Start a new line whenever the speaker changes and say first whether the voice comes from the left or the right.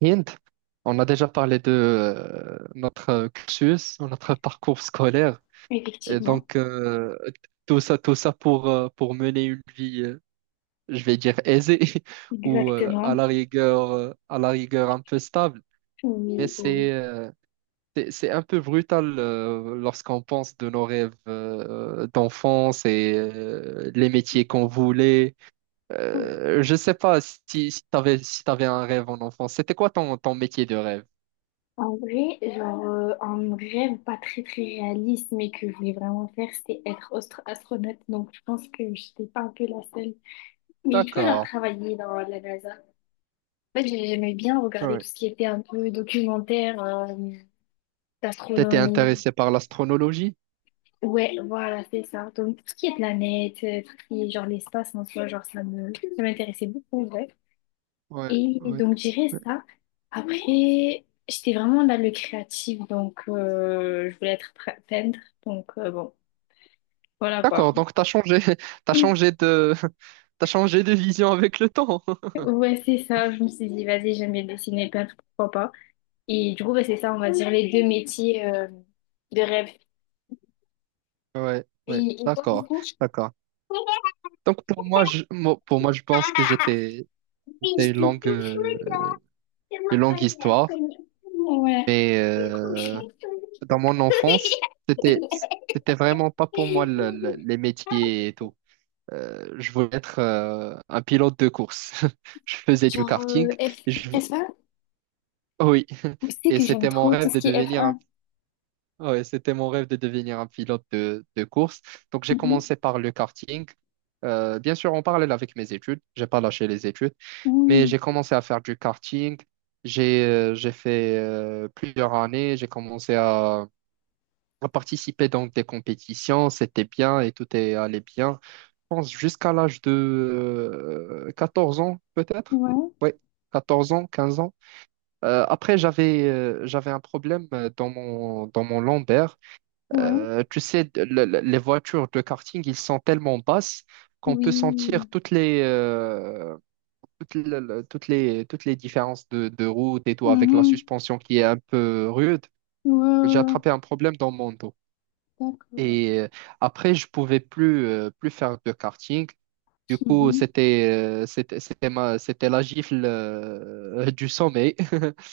right: Hind, on a déjà parlé de notre cursus, notre parcours scolaire, et
left: Effectivement,
right: tout ça pour mener une vie, je vais dire aisée, ou
left: exactement.
right: à la rigueur un peu stable. Mais
left: Oui, oui.
right: c'est un peu brutal lorsqu'on pense de nos rêves d'enfance et les métiers qu'on voulait.
left: Oui.
right: Je sais pas si, si tu avais, si t'avais un rêve en enfance. C'était quoi ton métier de rêve?
left: En vrai, genre, un rêve pas très très réaliste, mais que je voulais vraiment faire, c'était être astronaute. Donc, je pense que j'étais pas un peu la seule. Mais tu vois, genre,
right: D'accord.
left: travailler dans la NASA. En fait, j'aimais bien regarder
right: Ouais,
left: tout ce qui était un peu documentaire,
right: t'étais
left: d'astronomie.
right: intéressé par l'astronologie?
left: Ouais, voilà, c'est ça. Donc, tout ce qui est planète, tout ce qui est genre l'espace en soi, genre, ça m'intéressait beaucoup, ouais.
right: Ouais,
left: Et
right: ouais.
left: donc, je dirais ça. Après, j'étais vraiment dans le créatif, donc je voulais être peintre. Donc, bon, voilà quoi.
right: D'accord, donc t'as changé, t'as
left: Mm.
right: changé de, t'as changé de vision avec le temps.
left: Ouais, c'est ça. Je me suis dit, vas-y, j'aime bien dessiner, peindre, pourquoi pas. Et du coup, bah, c'est ça, on va dire, les deux métiers de rêve.
right: Ouais, ouais,
left: Et toi, du
right: d'accord,
left: coup?
right: d'accord. Donc pour moi, pour moi, je pense que
left: Oui,
right: c'était
left: je dis tout de là. C'est
right: une
left: moi, pas
right: longue
left: la
right: histoire.
left: conne. Ouais.
right: Mais
left: C'est cool, je suis tout de
right: dans mon enfance, c'était, c'était vraiment pas pour moi les métiers et tout. Je voulais être un pilote de course. Je faisais du
left: Genre,
right: karting. Je
left: F1?
right: Oui,
left: Tu sais
right: et
left: que j'aime
right: c'était mon
left: trop tout
right: rêve
left: ce
right: de
left: qui est
right: devenir
left: F1.
right: ouais, c'était mon rêve de devenir un pilote de course. Donc j'ai
left: Mhm.
right: commencé par le karting. Bien sûr, en parallèle avec mes études, j'ai pas lâché les études, mais
left: Mhm.
right: j'ai commencé à faire du karting. J'ai fait plusieurs années. À participer dans des compétitions. C'était bien et tout est allé bien. Je pense jusqu'à l'âge de 14 ans peut-être.
left: Ouais,
right: Oui, 14 ans, 15 ans. Après, j'avais un problème dans dans mon lambert.
left: ouais,
right: Tu sais, les voitures de karting, ils sont tellement basses qu'on peut sentir
left: oui.
right: toutes les, toutes, toutes toutes les différences de route et tout avec la
left: Mhm.
right: suspension qui est un peu rude.
left: Ouais,
right: J'ai
left: ouais,
right: attrapé un problème dans mon dos.
left: ouais. D'accord.
right: Et après, je pouvais plus, plus faire de karting. Du coup,
left: Mhm.
right: c'était la gifle du sommeil.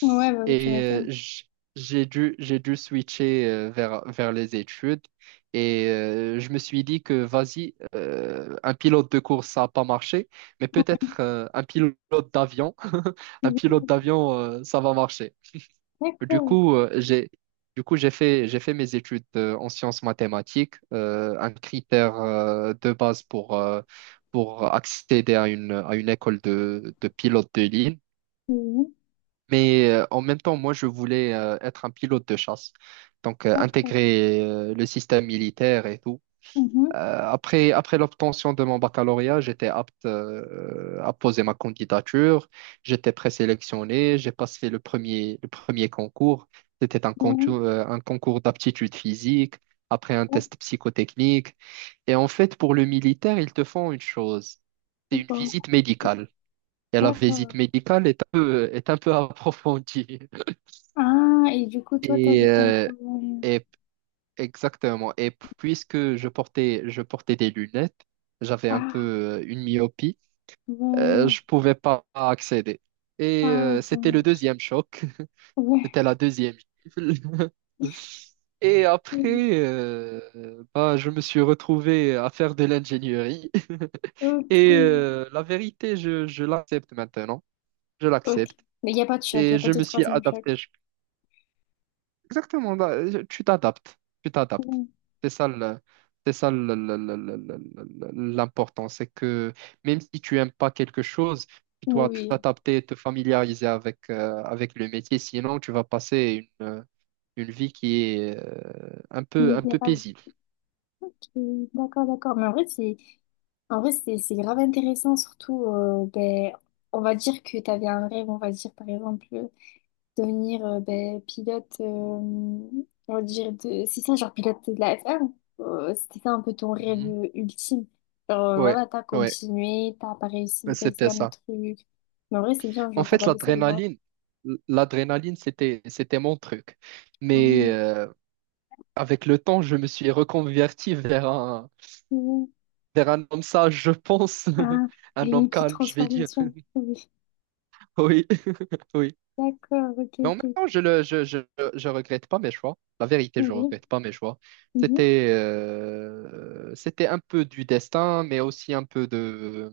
left: Ouais, bah oui, tu
right: Et
left: m'étonnes.
right: j'ai dû switcher vers les études. Et je me suis dit que, vas-y, un pilote de course, ça n'a pas marché, mais peut-être un pilote d'avion, un
left: Oui,
right: pilote
left: oui.
right: d'avion, ça va marcher. Du
left: D'accord.
right: coup, j'ai fait mes études en sciences mathématiques, un critère de base pour accéder à une école de pilote de ligne.
left: Oui,
right: Mais en même temps, moi je voulais être un pilote de chasse, donc
left: d'accord.
right: intégrer le système militaire et tout.
left: Mhm.
right: Après l'obtention de mon baccalauréat, j'étais apte à poser ma candidature. J'étais présélectionné. J'ai passé le premier concours. C'était
left: Ouais,
right: un concours d'aptitude physique, après un
left: ouais,
right: test psychotechnique. Et en fait, pour le militaire, ils te font une chose. C'est
left: c'est
right: une
left: bon.
right: visite médicale. Et la visite
left: D'accord.
right: médicale est un peu approfondie.
left: Ah, et du coup, toi,
right: Et,
left: t'avais ton
right: euh,
left: problème.
right: et Exactement. Et je portais des lunettes, j'avais un peu
left: Ah,
right: une myopie,
left: bon.
right: je pouvais pas accéder. Et
left: Ah,
right: c'était le
left: dommage.
right: deuxième choc,
left: Ouais.
right: c'était la deuxième gifle. Et
left: Ok.
right: après, bah, je me suis retrouvé à faire de l'ingénierie. Et la vérité, je l'accepte maintenant. Je
left: Ok.
right: l'accepte.
left: Mais il n'y a pas de choc, il n'y
right: Et
left: a pas
right: je
left: de
right: me suis
left: troisième choc.
right: adapté. Exactement, bah, tu t'adaptes, tu t'adaptes.
left: Oui,
right: C'est ça le- c'est ça l'important, c'est que même si tu aimes pas quelque chose, tu dois
left: oui.
right: t'adapter, te familiariser avec, avec le métier, sinon tu vas passer une vie qui est un peu
left: Misérable.
right: paisible.
left: Ok, d'accord, d'accord. Mais en vrai, c'est grave intéressant, surtout, ben, on va dire que tu avais un rêve, on va dire, par exemple, devenir ben, pilote, on va dire, de... c'est ça, genre pilote de la F1. C'était ça un peu ton rêve
right: Mhm.
left: ultime. Genre,
right: Ouais,
left: voilà, t'as
right: ouais,
left: continué, t'as pas réussi, t'as
right: c'était
left: essayé un
right: ça.
left: autre truc. Mais en vrai, c'est bien,
right: En
left: genre, t'as
right: fait,
left: pas baissé les bras.
right: l'adrénaline, c'était mon truc. Mais
left: Mmh,
right: avec le temps, je me suis reconverti vers un
left: mmh.
right: vers un homme sage, je pense.
left: Ah, t'as eu
right: Un
left: une
right: homme
left: petite
right: calme, je vais dire.
left: transformation. Oui.
right: Oui, oui.
left: D'accord, ok,
right: Mais en même
left: ok.
right: temps, je le, je regrette pas mes choix. La vérité, je
left: Oui.
right: regrette pas mes choix.
left: Oui.
right: C'était un peu du destin, mais aussi un peu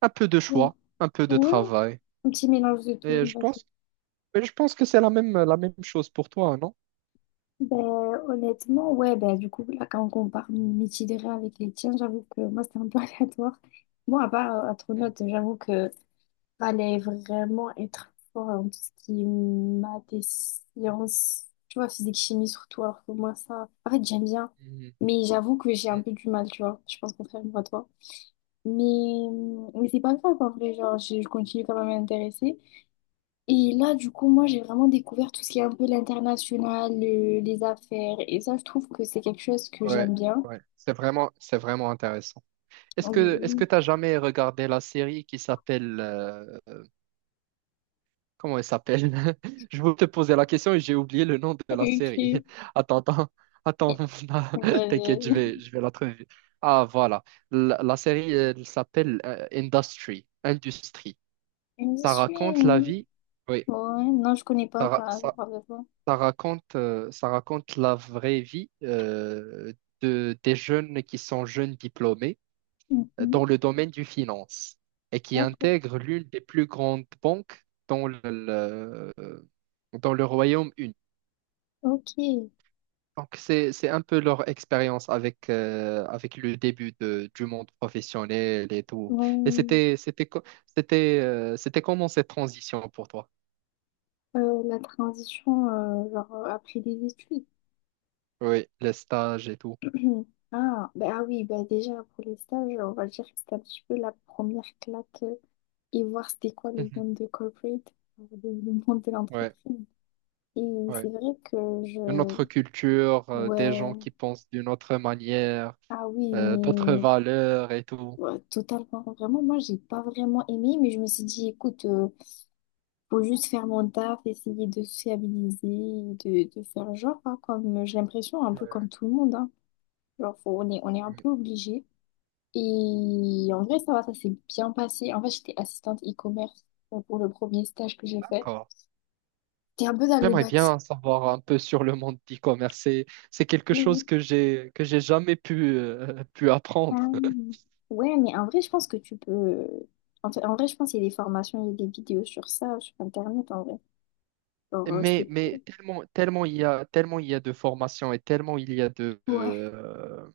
right: un peu de
left: Mhm.
right: choix, un peu de
left: Ouais,
right: travail.
left: un petit mélange de
right: Et
left: tout,
right: je
left: vas-y.
right: pense, mais je pense que c'est la même chose pour toi, non?
left: Ben, honnêtement, ouais, ben, du coup, là, quand on compare mes titres avec les tiens, j'avoue que moi, c'était un peu aléatoire. Moi, à part Astronaute, j'avoue que fallait vraiment être fort en tout ce qui est maths et sciences, tu vois, physique, chimie surtout, alors que moi, ça, en fait, j'aime bien.
right: Mhm.
left: Mais j'avoue que j'ai un peu du mal, tu vois. Je pense contrairement à toi. Mais, mais c'est pas grave, en vrai, genre, je continue quand même à m'intéresser. Et là, du coup, moi, j'ai vraiment découvert tout ce qui est un peu l'international, les affaires. Et ça, je trouve que c'est quelque chose que
right: Ouais,
left: j'aime bien.
right: ouais. C'est vraiment intéressant. Est-ce que
left: Oui,
right: t'as jamais regardé la série qui s'appelle comment elle s'appelle? Je voulais te poser la question et j'ai oublié le nom de la série.
left: ok.
right: Attends, attends, attends, non, t'inquiète,
left: Euh,
right: je vais la trouver. Ah, voilà. La série, elle s'appelle Industry, Industrie.
left: je
right: Ça
left: suis...
right: raconte la vie, oui,
left: Ouais, non, je connais pas
right: ça, ra-
left: ça. Ça
right: ça-
left: parle de quoi?
right: ça raconte, la vraie vie de, des jeunes qui sont jeunes diplômés
left: Mhm.
right: dans le domaine du finance et qui
left: D'accord.
right: intègre l'une des plus grandes banques dans dans le Royaume-Uni.
left: Ok.
right: Donc, c'est un peu leur expérience avec, avec le début du monde professionnel et tout. Et
left: Bon,
right: c'était comment cette transition pour toi?
left: la transition, genre, après les études.
right: Oui, les stages et tout.
left: Mhm. Ah, ben ah oui, ben déjà pour les stages, on va dire que c'était un petit peu la première claque et voir c'était quoi le
right: Mhm.
left: monde de corporate, le monde de
right: Ouais,
left: l'entreprise. Et
right: ouais.
left: c'est vrai que
right: Une
left: je...
right: autre culture, des
left: Ouais,
right: gens qui pensent d'une autre manière,
left: ah oui,
right: d'autres
left: mais
right: valeurs et tout.
left: ouais, totalement, vraiment, moi j'ai pas vraiment aimé, mais je me suis dit, écoute, faut juste faire mon taf, essayer de sociabiliser, de faire genre, hein, comme j'ai l'impression, un peu
right: Ouais,
left: comme tout le monde, hein. Genre, on est un
right: ouais.
left: peu obligé. Et en vrai, ça va, ça s'est bien passé. En fait, j'étais assistante e-commerce pour le premier stage que j'ai fait.
right: D'accord.
left: T'es un peu dans le
right: J'aimerais
left: bâtiment.
right: bien savoir un peu sur le monde d'e-commerce. C'est quelque chose que j'ai jamais pu pu apprendre.
left: Ouais, mais en vrai, je pense que tu peux. En fait, en vrai, je pense qu'il y a des formations, il y a des vidéos sur ça, sur Internet, en vrai. Genre,
right: Tellement tellement il y a de formations et tellement il y a
left: Ouais.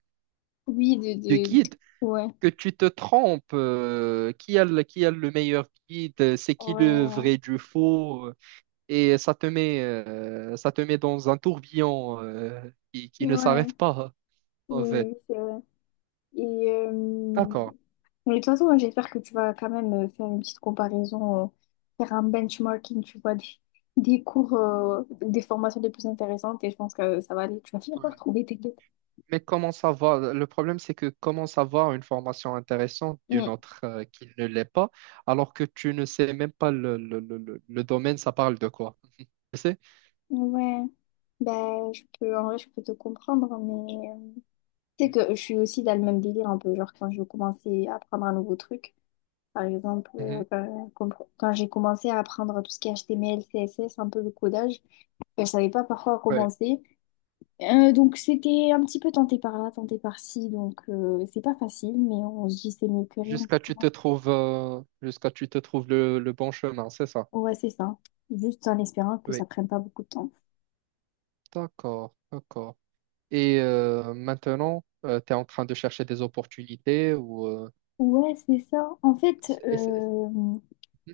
left: Oui,
right: de guides
left: Ouais.
right: que tu te trompes. Euh, qui a le meilleur guide? C'est qui le
left: Ouais.
right: vrai du faux? Euh, et ça te met dans un tourbillon qui ne
left: Ouais.
right: s'arrête pas
left: Oui,
right: en fait.
left: oui, c'est vrai. Et,
right: D'accord.
left: mais de toute façon, j'espère que tu vas quand même faire une petite comparaison, faire un benchmarking, tu vois, des cours, des formations les plus intéressantes et je pense que ça va aller. Tu vas finir par
right: Ouais.
left: trouver tes deux.
right: Mais comment savoir? Le problème, c'est que comment savoir une formation intéressante d'une
left: Mm.
right: autre qui ne l'est pas, alors que tu ne sais même pas le domaine, ça parle de quoi? Tu sais?
left: Ouais. Ben, je peux, en vrai, je peux te comprendre, mais tu sais que je suis aussi dans le même délire un peu. Genre, quand je commençais à apprendre un nouveau truc, par exemple,
right: Mhm.
left: quand, quand j'ai commencé à apprendre tout ce qui est HTML, CSS, un peu le codage, ben, je savais pas par quoi
right: Ouais.
left: commencer. Donc c'était un petit peu tenté par là, tenté par ci, donc c'est pas facile, mais on se dit c'est mieux que rien, tu vois.
right: Jusqu'à tu te trouves le bon chemin, c'est ça?
left: Ouais, c'est ça. Juste en espérant que ça
right: Oui.
left: prenne pas beaucoup de temps.
right: D'accord, d'accord. Et maintenant, tu es en train de chercher des opportunités ou...
left: Ouais, c'est ça.
right: c'est- c'est-
left: Euh,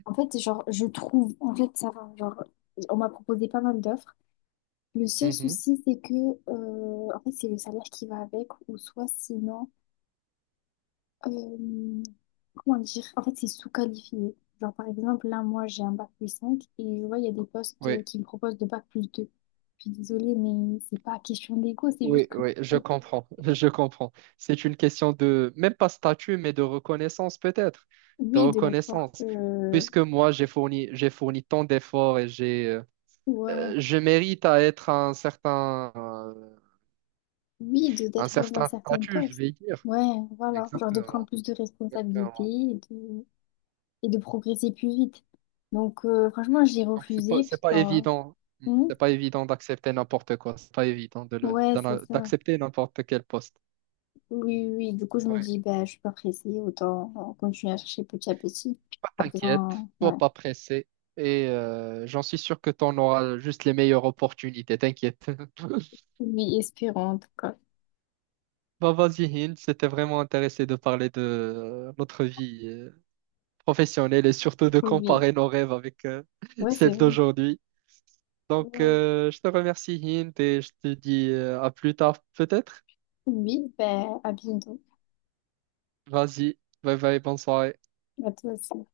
left: en fait, Genre, je trouve, en fait, ça va. Genre, on m'a proposé pas mal d'offres. Le seul
right: Mhm.
left: souci, c'est que, en fait, c'est le salaire qui va avec, ou soit sinon, euh, comment dire? En fait, c'est sous-qualifié. Genre, par exemple, là, moi, j'ai un bac +5 et je vois, il y a des postes
right: Mhm.
left: qui me proposent de bac +2. Je suis désolée, mais c'est pas question d'ego, c'est juste
right: Oui,
left: que,
right: oui, je comprends, je comprends. C'est une question de, même pas statut, mais de reconnaissance peut-être, de
left: oui, de l'effort
right: reconnaissance.
left: que,
right: Puisque moi, j'ai fourni tant d'efforts et j'ai,
left: ouais,
right: je mérite à être
left: oui, de
right: un
left: d'être dans un
right: certain
left: certain
right: statut, je
left: poste.
right: vais dire.
left: Ouais, voilà. Genre, de prendre
right: Exactement,
left: plus de responsabilités
right: exactement.
left: et de progresser plus vite. Donc, franchement,
right: Mm.
left: j'ai
right: Donc,
left: refusé
right: c'est
left: parce
right: pas
left: que,
right: évident. Mm. C'est pas évident d'accepter n'importe quoi. C'est pas évident de
left: ouais, c'est ça.
right: d'accepter n'importe quel poste.
left: Oui, oui, du coup, je me
right: Ouais.
left: dis, bah, je suis pas pressée, autant continuer à chercher petit à petit,
right: Pas
left: en
right: t'inquiète,
left: faisant, ouais,
right: sois pas pressé et j'en suis sûr que tu en auras juste les meilleures opportunités, t'inquiète.
left: oui, espérant, en tout cas.
right: Bah vas-y Hind, c'était vraiment intéressé de parler de notre vie professionnelle et surtout de
left: Oui,
right: comparer nos rêves avec
left: ouais, c'est
right: celles
left: vrai.
right: d'aujourd'hui. Donc je te remercie Hind et je te dis à plus tard peut-être.
left: Oui, bah, à bientôt,
right: Vas-y, bye bye, bonne soirée.
left: à toi aussi.